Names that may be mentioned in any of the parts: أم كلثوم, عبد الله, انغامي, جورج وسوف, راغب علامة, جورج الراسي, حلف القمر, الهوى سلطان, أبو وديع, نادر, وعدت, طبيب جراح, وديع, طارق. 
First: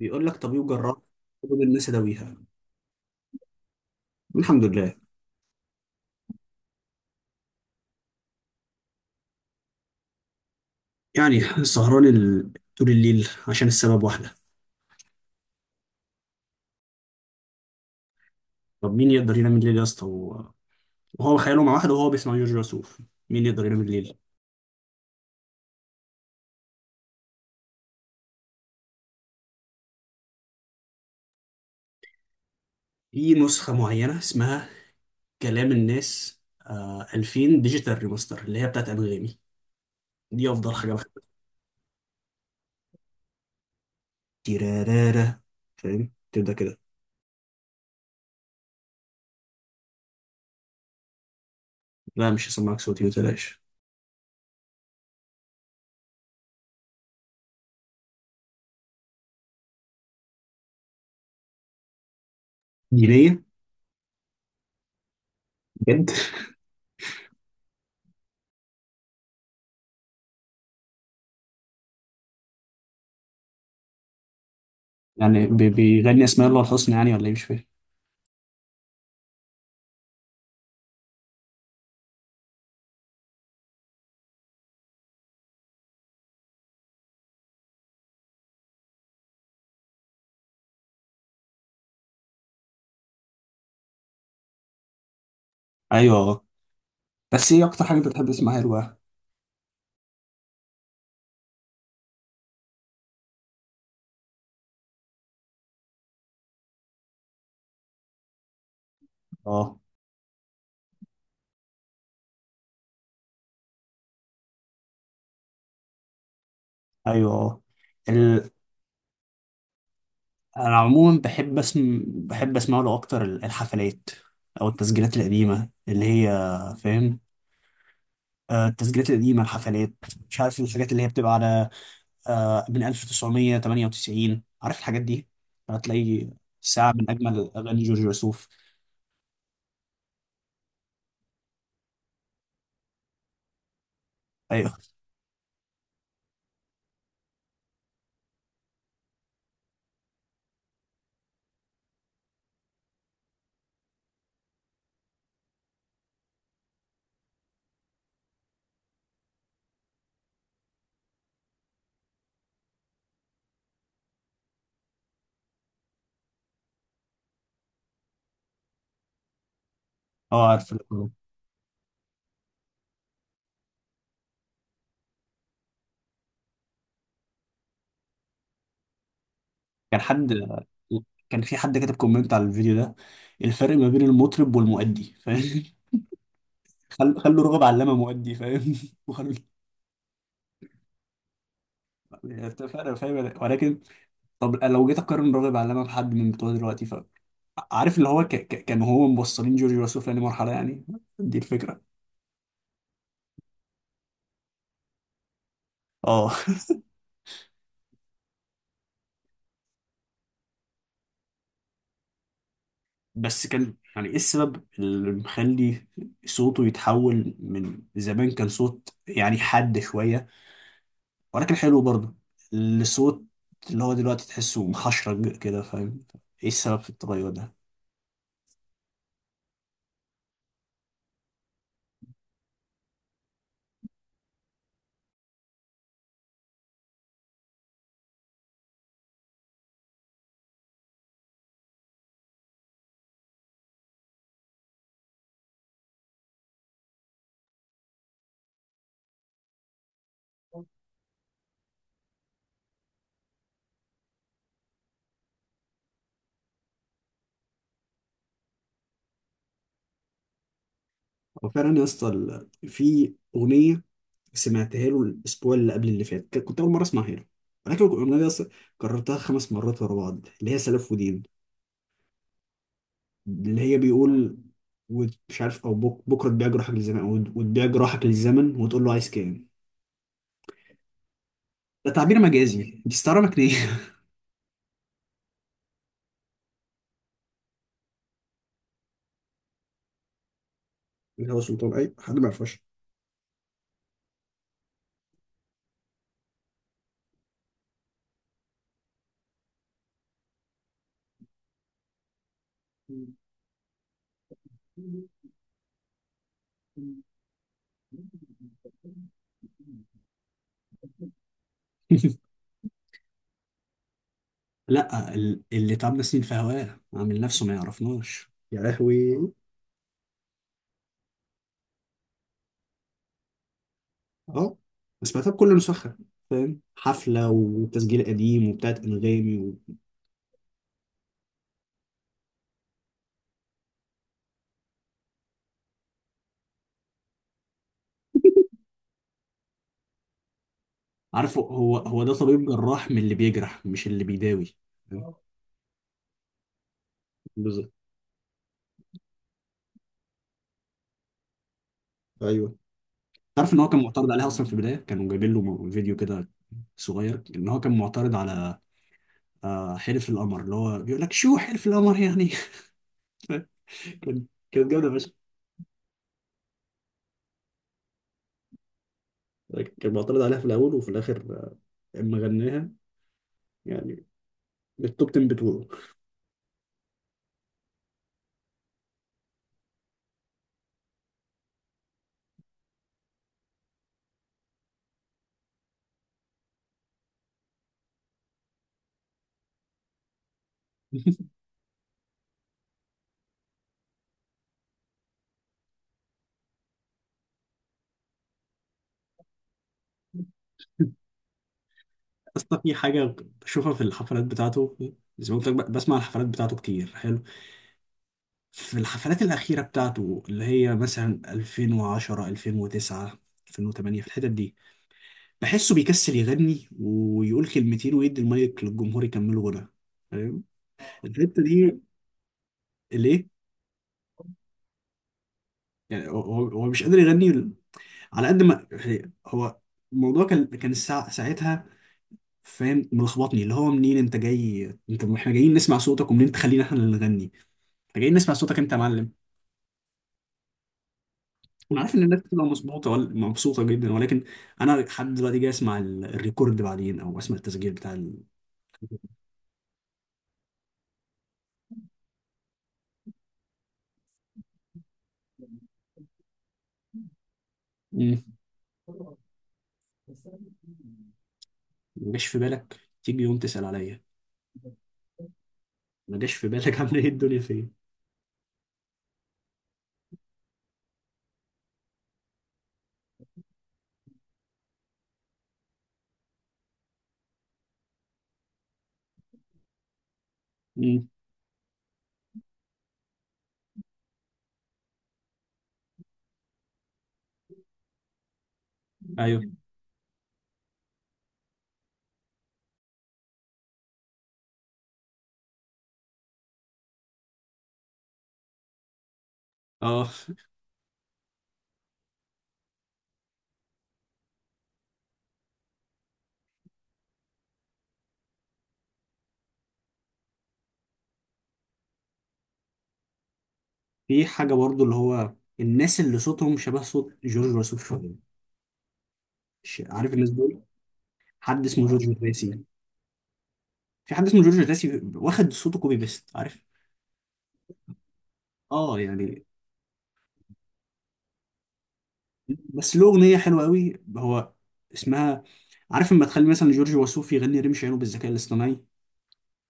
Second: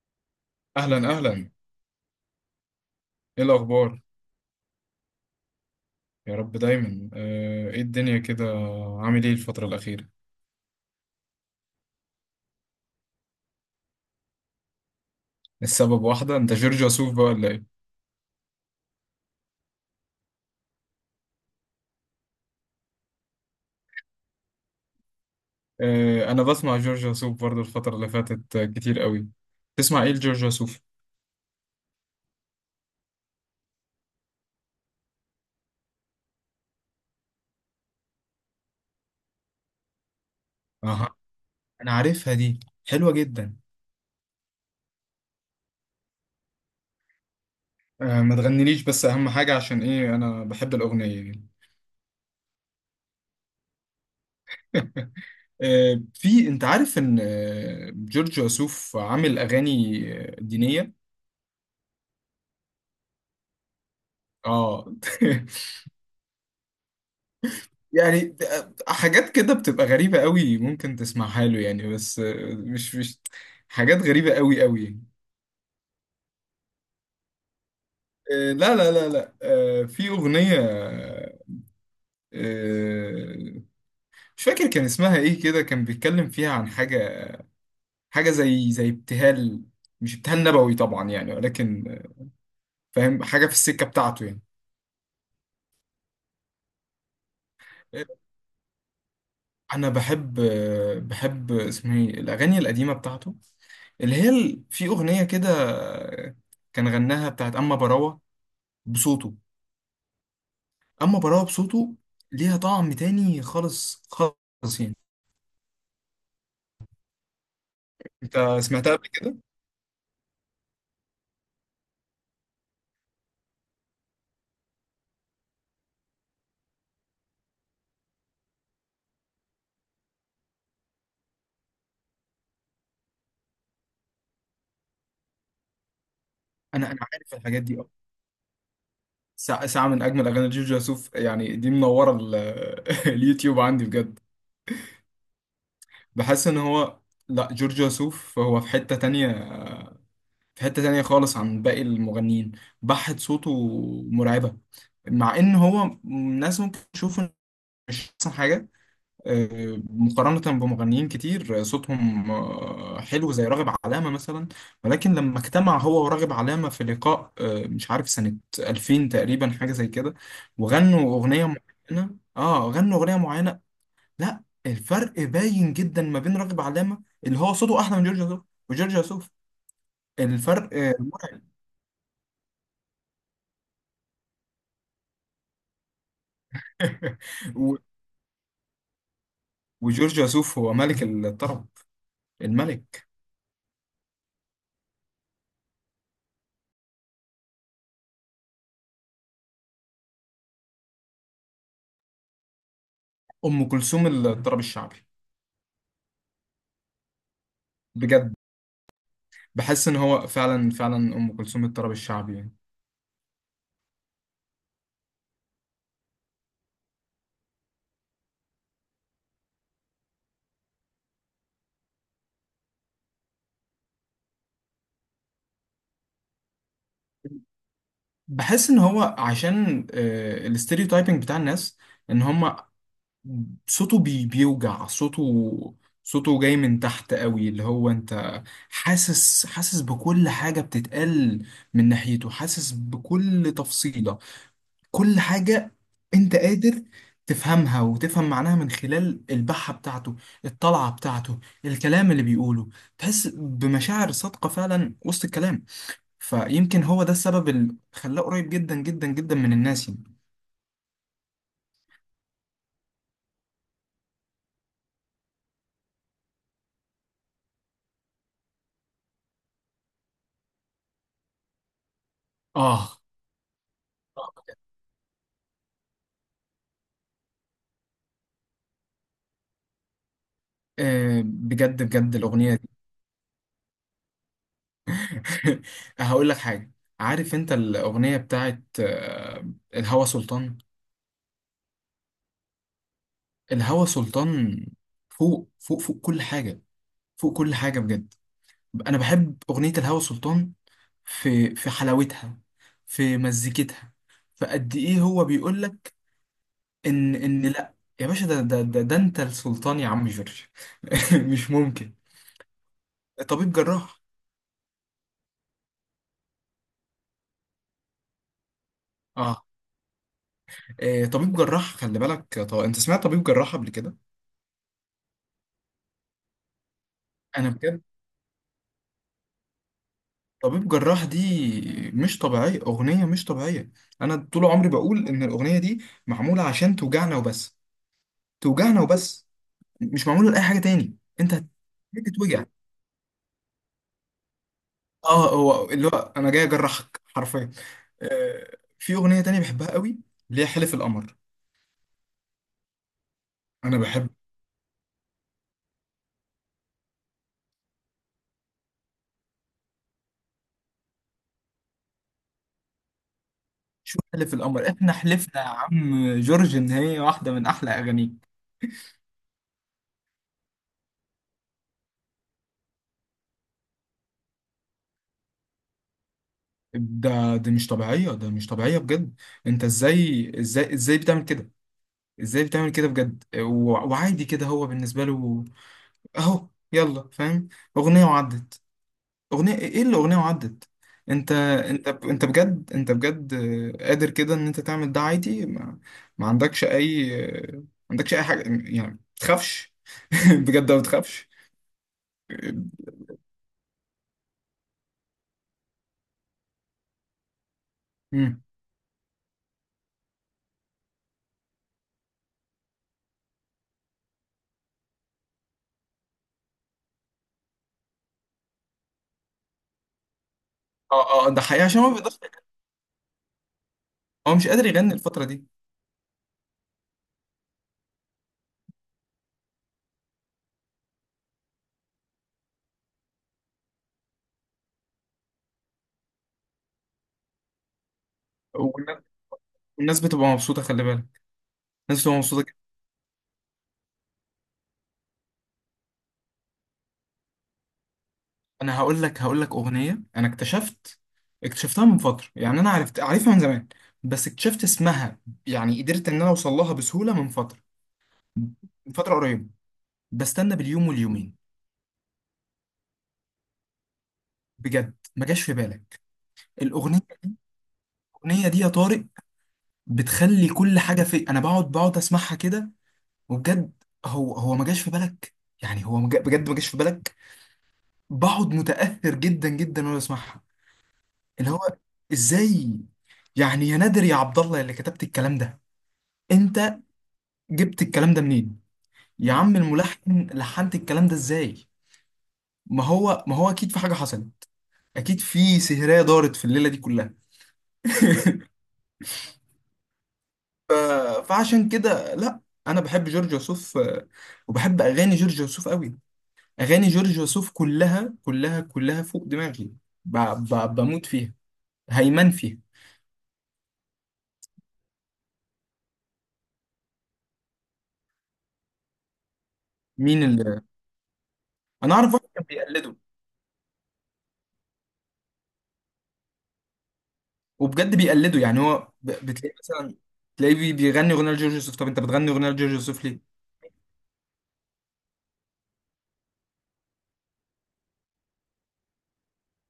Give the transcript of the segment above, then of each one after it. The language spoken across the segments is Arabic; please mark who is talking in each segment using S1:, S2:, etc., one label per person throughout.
S1: بيقول لك طب جراح،
S2: اهلا اهلا.
S1: خدوا الناس اداويها.
S2: ايه الاخبار؟
S1: الحمد لله.
S2: يا رب دايما. ايه الدنيا كده. عامل ايه الفتره الاخيره؟
S1: يعني سهران طول الليل عشان السبب واحده.
S2: السبب واحده انت جورج وسوف بقى ولا ايه؟
S1: طب مين يقدر ينام الليل يا اسطى وهو خياله مع واحده وهو بيسمع جورج وسوف؟ مين يقدر ينام الليل؟
S2: انا بسمع جورج وسوف برضو الفتره اللي فاتت كتير قوي. تسمع ايه لجورج وسوف؟
S1: في نسخه معينه اسمها كلام الناس، 2000 ديجيتال ريماستر اللي هي بتاعت انغامي. دي افضل حاجه
S2: اها.
S1: بحبها.
S2: انا عارفها دي. حلوه جدا.
S1: تيرارارا، فاهم؟ تبدا كده.
S2: ما تغنيليش بس اهم حاجه عشان ايه انا بحب الاغنيه يعني.
S1: لا، مش هسمعك صوتي، ما تقلقش.
S2: في انت عارف ان جورج وسوف عامل اغاني دينيه.
S1: دينيه؟
S2: اه.
S1: بجد؟
S2: يعني حاجات كده بتبقى غريبة قوي ممكن تسمعها له يعني. بس مش حاجات غريبة قوي قوي.
S1: يعني بيغني اسماء الله الحسنى يعني، ولا ايه؟ مش فاهم.
S2: لا لا لا لا. في أغنية. آه، مش فاكر كان اسمها ايه كده كان بيتكلم فيها عن حاجة. حاجة زي ابتهال. مش ابتهال نبوي طبعا يعني ولكن فاهم حاجة في السكة بتاعته يعني.
S1: ايوه. بس ايه اكتر حاجه
S2: آه،
S1: انت بتحب تسمعها له بقى؟
S2: انا بحب اسمه ايه الاغاني القديمه بتاعته. اللي هي في اغنيه كده كان غناها بتاعت اما براوه بصوته.
S1: اه.
S2: اما براوة بصوته. ليها طعم تاني خالص خالص يعني.
S1: ايوه. اه.
S2: انت
S1: ال...
S2: سمعتها قبل كده؟
S1: انا عموما بحب بحب اسمع له اكتر الحفلات او التسجيلات القديمه اللي هي، فاهم؟ التسجيلات القديمه، الحفلات، مش عارف الحاجات اللي هي بتبقى على، من 1998، عارف الحاجات دي؟ هتلاقي ساعه
S2: انا
S1: من
S2: عارف
S1: اجمل
S2: الحاجات دي.
S1: اغاني
S2: اه.
S1: جورج وسوف.
S2: ساعة ساعة من اجمل اغاني جورج وسوف يعني. دي منورة اليوتيوب عندي بجد.
S1: ايوه.
S2: بحس ان هو لا جورج وسوف هو في حتة تانية. في حتة تانية خالص عن باقي المغنيين. بحة صوته مرعبة. مع ان هو الناس ممكن تشوفه مش احسن حاجة. مقارنة بمغنيين كتير صوتهم حلو زي راغب علامة مثلا. ولكن لما اجتمع هو وراغب علامة في لقاء مش عارف سنة 2000 تقريبا حاجة زي كده.
S1: اه، عارف الأغنية.
S2: وغنوا أغنية معينة اه غنوا أغنية معينة. لا الفرق باين جدا ما بين راغب علامة اللي هو صوته أحلى من جورج وسوف. وجورج وسوف
S1: كان حد
S2: الفرق
S1: كان
S2: مرعب.
S1: في حد كاتب كومنت على الفيديو ده: الفرق ما بين المطرب والمؤدي، فاهم؟ خلوا رغب
S2: و-
S1: علامه مؤدي، فاهم؟ وخلوا.
S2: وجورج وسوف هو ملك الطرب.
S1: فعلا،
S2: الملك.
S1: فاهم؟ ولكن طب لو جيت اقارن راغب علامه بحد من بتوع دلوقتي ف، عارف اللي هو كانوا هو موصلين جورج وسوف لمرحله يعني. دي الفكره.
S2: أم كلثوم الطرب الشعبي.
S1: اه.
S2: بجد. بحس ان هو فعلا فعلا ام كلثوم الطرب الشعبي يعني.
S1: بس كان، يعني، ايه السبب اللي مخلي صوته يتحول؟ من زمان كان صوت يعني حاد شويه ولكن حلو برضه، لصوت اللي هو دلوقتي تحسه محشرج كده، فاهم؟ ايه السبب في التغير ده؟
S2: بحس ان هو عشان الاستيريوتايبنج بتاع الناس ان هم صوته بيوجع صوته. صوته جاي من تحت قوي اللي هو انت حاسس. حاسس بكل حاجة بتتقال من ناحيته. حاسس بكل تفصيلة. كل حاجة. انت قادر تفهمها وتفهم معناها من خلال البحة بتاعته. الطلعة بتاعته. الكلام اللي بيقوله. تحس بمشاعر صادقة فعلا وسط الكلام. فيمكن هو ده السبب اللي خلاه قريب جدا جدا جدا من الناس يعني.
S1: وفعلا يا اسطى، في اغنيه سمعتها له الاسبوع اللي قبل اللي فات، كنت اول مره اسمعها له، ولكن الاغنيه دي أصلاً كررتها خمس مرات ورا بعض، اللي هي سلف ودين.
S2: اه.
S1: اللي هي بيقول: ومش عارف، او بكره تبيع جراحك للزمن، وتبيع جراحك للزمن وتقول له عايز كام.
S2: بجد
S1: ده
S2: بجد
S1: تعبير
S2: الأغنية
S1: مجازي،
S2: دي.
S1: دي استعاره مكنيه.
S2: هقول لك حاجة. عارف انت الأغنية بتاعت الهوى سلطان.
S1: اللي هو سلطان، اي حد ما يعرفهاش.
S2: الهوى سلطان فوق فوق فوق كل حاجة. فوق كل حاجة بجد. أنا بحب أغنية الهوى سلطان. في حلاوتها. في مزيكتها. فقد إيه هو بيقول لك ان لا يا باشا. ده انت السلطان يا عم جورج. مش ممكن. طبيب جراح.
S1: لا، اللي تعبنا سنين في هواه عامل نفسه ما يعرفناش يا لهوي.
S2: اه. طبيب جراح. خلي بالك طب انت سمعت طبيب جراح قبل كده؟
S1: اه. بس ما كله مسخن، فاهم؟ حفله
S2: انا بجد
S1: وتسجيل قديم وبتاعت انغامي و...
S2: طبيب جراح دي مش طبيعيه. اغنيه مش طبيعيه. انا طول عمري بقول ان الاغنيه دي معموله عشان توجعنا وبس. توجعنا وبس. مش معموله لاي حاجه تاني.
S1: عارفه،
S2: انت
S1: هو ده طبيب
S2: هتتوجع.
S1: جراح من اللي بيجرح مش اللي بيداوي، فاهم؟
S2: اه هو اللي هو انا جاي اجرحك حرفيا.
S1: بالظبط.
S2: في اغنيه تانية بحبها قوي اللي هي حلف القمر.
S1: ايوه. تعرف ان هو
S2: انا
S1: كان معترض
S2: بحب
S1: عليها اصلا في البدايه، كانوا جايبين له فيديو كده صغير، ان هو كان معترض على حلف القمر، اللي هو بيقول لك: شو حلف القمر يعني؟
S2: شو
S1: كان-
S2: حلف القمر؟
S1: كانت جامده
S2: احنا
S1: فشخ.
S2: حلفنا يا عم جورج ان هي واحدة من احلى اغانيك.
S1: كان معترض عليها في الاول، وفي الاخر اما غناها، يعني التوب 10 بتوعه.
S2: ده دي مش طبيعية. ده مش طبيعية بجد. انت ازاي ازاي ازاي بتعمل كده؟ ازاي بتعمل كده بجد وعادي كده هو بالنسبة له. اهو يلا فاهم. اغنية وعدت. اغنية ايه اللي اغنية وعدت. انت انت انت بجد انت بجد قادر كده ان انت تعمل ده عادي. ما عندكش اي. ما عندكش اي حاجة. يعني ما تخافش. بجد ما تخافش.
S1: اصلا في حاجة بشوفها في الحفلات بتاعته، زي ما قلت لك بسمع الحفلات بتاعته كتير، حلو. في الحفلات الأخيرة بتاعته اللي هي مثلا 2010، 2009، 2008، في الحتت دي، بحسه بيكسل يغني ويقول كلمتين ويدي المايك للجمهور يكملوا غنى، فاهم؟
S2: اه اه ده
S1: الحتة
S2: حقيقي
S1: دي،
S2: عشان هو بيضحك.
S1: ليه؟
S2: هو مش قادر يغني الفترة دي.
S1: يعني هو مش قادر يغني، على قد ما، يعني هو الموضوع كان، الساعة ساعتها، فاهم؟ ملخبطني اللي هو منين انت جاي؟ انت، احنا جايين نسمع صوتك، ومنين تخلينا احنا اللي نغني؟ فجايين نسمع صوتك انت يا
S2: والناس.
S1: معلم.
S2: والناس بتبقى مبسوطة خلي بالك.
S1: انا عارف
S2: الناس
S1: ان
S2: بتبقى
S1: الناس
S2: مبسوطة
S1: بتبقى
S2: جدا.
S1: مظبوطه ولا مبسوطه جدا، ولكن انا لحد دلوقتي جاي اسمع الريكورد بعدين، او اسمع التسجيل بتاع ال...
S2: انا هقول لك اغنية انا اكتشفت. اكتشفتها من فترة يعني انا عارفها من زمان. بس اكتشفت اسمها. يعني قدرت ان انا اوصل لها بسهولة من فترة.
S1: مم.
S2: من فترة قريبة. بستنى باليوم واليومين.
S1: ما جاش في بالك تيجي يوم تسال عليا؟
S2: بجد ما جاش في بالك.
S1: ما جاش في بالك عامله
S2: الاغنية
S1: ايه الدنيا فين؟
S2: الاغنية دي يا طارق بتخلي كل حاجة في. انا بقعد اسمعها كده وبجد. هو ما جاش في بالك. يعني هو بجد ما جاش في بالك. بقعد متأثر جدا جدا وانا بسمعها.
S1: مم.
S2: اللي هو ازاي يعني يا نادر يا عبد الله اللي كتبت الكلام ده. انت جبت الكلام ده منين؟ يا
S1: ايوه.
S2: عم الملحن لحنت الكلام ده ازاي؟ ما هو اكيد في حاجة حصلت. اكيد في سهرية دارت في الليلة دي كلها.
S1: اه.
S2: ف- فعشان كده لا. انا بحب جورج وسوف. وبحب اغاني جورج وسوف قوي. اغاني جورج وسوف كلها كلها كلها فوق دماغي. ب- بموت فيها. هيمن فيها.
S1: في حاجه برضو اللي هو الناس اللي صوتهم شبه صوت جورج وسوف شويه، عارف
S2: مين
S1: الناس دول؟
S2: اللي؟
S1: حد اسمه
S2: انا
S1: جورج
S2: اعرف واحد كان
S1: الراسي.
S2: بيقلده.
S1: في حد اسمه جورج الراسي واخد صوته كوبي بيست، عارف؟
S2: وبجد بيقلده. يعني هو
S1: اه، يعني.
S2: بتلاقي مثلا تلاقيه بيغني اغنيه لجورج يوسف. طب انت بتغني اغنيه لجورج
S1: بس له
S2: يوسف ليه؟
S1: اغنيه حلوه قوي هو، اسمها، عارف لما تخلي مثلا جورج وسوف يغني رمش عينه بالذكاء الاصطناعي؟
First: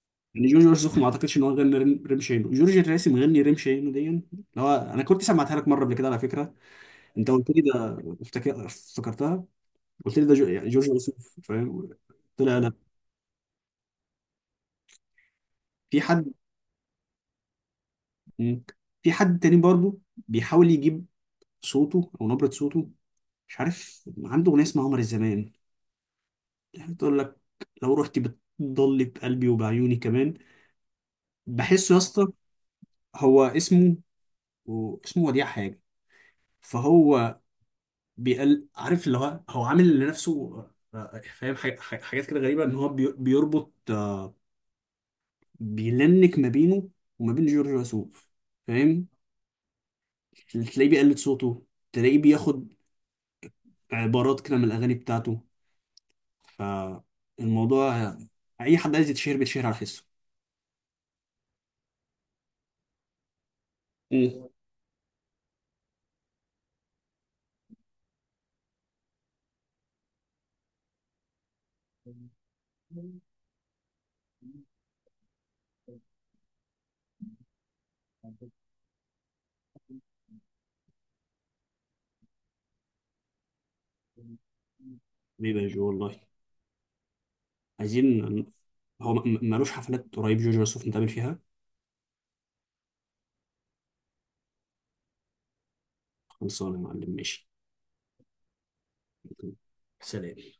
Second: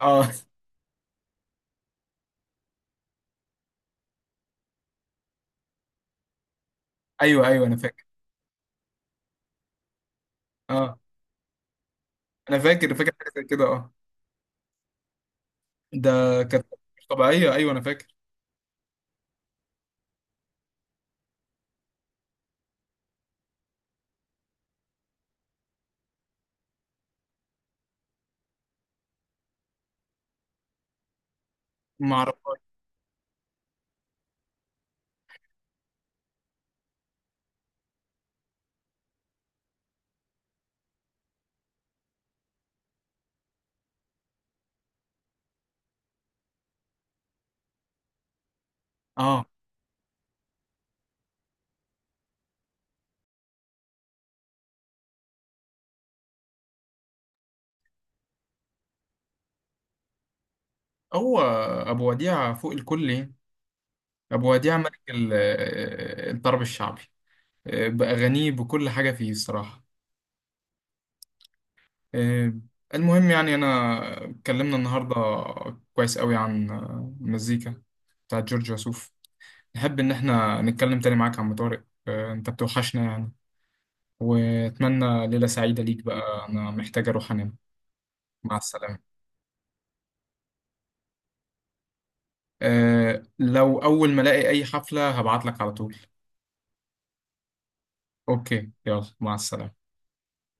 S2: اه.
S1: يعني جورج وسوف ما اعتقدش ان هو غنى رمش عينه، جورج الراسي مغني رمش عينه دي، اللي هو انا كنت سمعتها لك مره قبل كده على فكره. انت
S2: ايوه
S1: قلت لي
S2: ايوه انا
S1: ده،
S2: فاكر.
S1: افتكرتها. قلت لي ده يعني جورج
S2: اه
S1: وسوف، فاهم؟ طلع
S2: انا
S1: لا.
S2: فاكر حاجه زي كده اه.
S1: في حد.
S2: ده كانت مش طبيعيه. ايوه انا فاكر.
S1: مم. في حد تاني برضه بيحاول يجيب صوته او نبره صوته، مش عارف، عنده اغنيه اسمها قمر الزمان، يعني تقول لك: لو رحت بتضل بقلبي وبعيوني كمان. بحسه يا
S2: ما
S1: اسطى،
S2: اعرفهاش.
S1: هو اسمه، وديع حاجه. فهو بيقل، عارف اللي هو عامل لنفسه فاهم، حاجات كده غريبه، ان هو بيربط، بيلنك ما بينه وما بين جورج وسوف، فاهم؟
S2: اه
S1: تلاقيه بيقلد صوته، تلاقيه بياخد عبارات كده من الاغاني بتاعته. فالموضوع اي حد عايز يتشهر بيتشهر على حسه.
S2: هو ابو وديع فوق الكل يعني.
S1: مم.
S2: ابو وديع ملك الطرب الشعبي. باغانيه بكل حاجه فيه الصراحه. آه، المهم يعني انا اتكلمنا النهارده كويس قوي عن المزيكا بتاعت جورج وسوف. نحب إن إحنا نتكلم تاني معاك يا عم طارق. أنت بتوحشنا يعني. وأتمنى ليلة
S1: ليه بقى
S2: سعيدة
S1: جو
S2: ليك
S1: والله؟
S2: بقى. أنا محتاج أروح أنام.
S1: عايزين ن-
S2: مع
S1: هو
S2: السلامة.
S1: مالوش حفلات قريب جورج وسوف نتقابل فيها؟
S2: أه لو أول ما ألاقي أي حفلة هبعت لك على طول.
S1: خلصانة يا معلم، ماشي.
S2: أوكي يلا مع السلامة.
S1: سلام.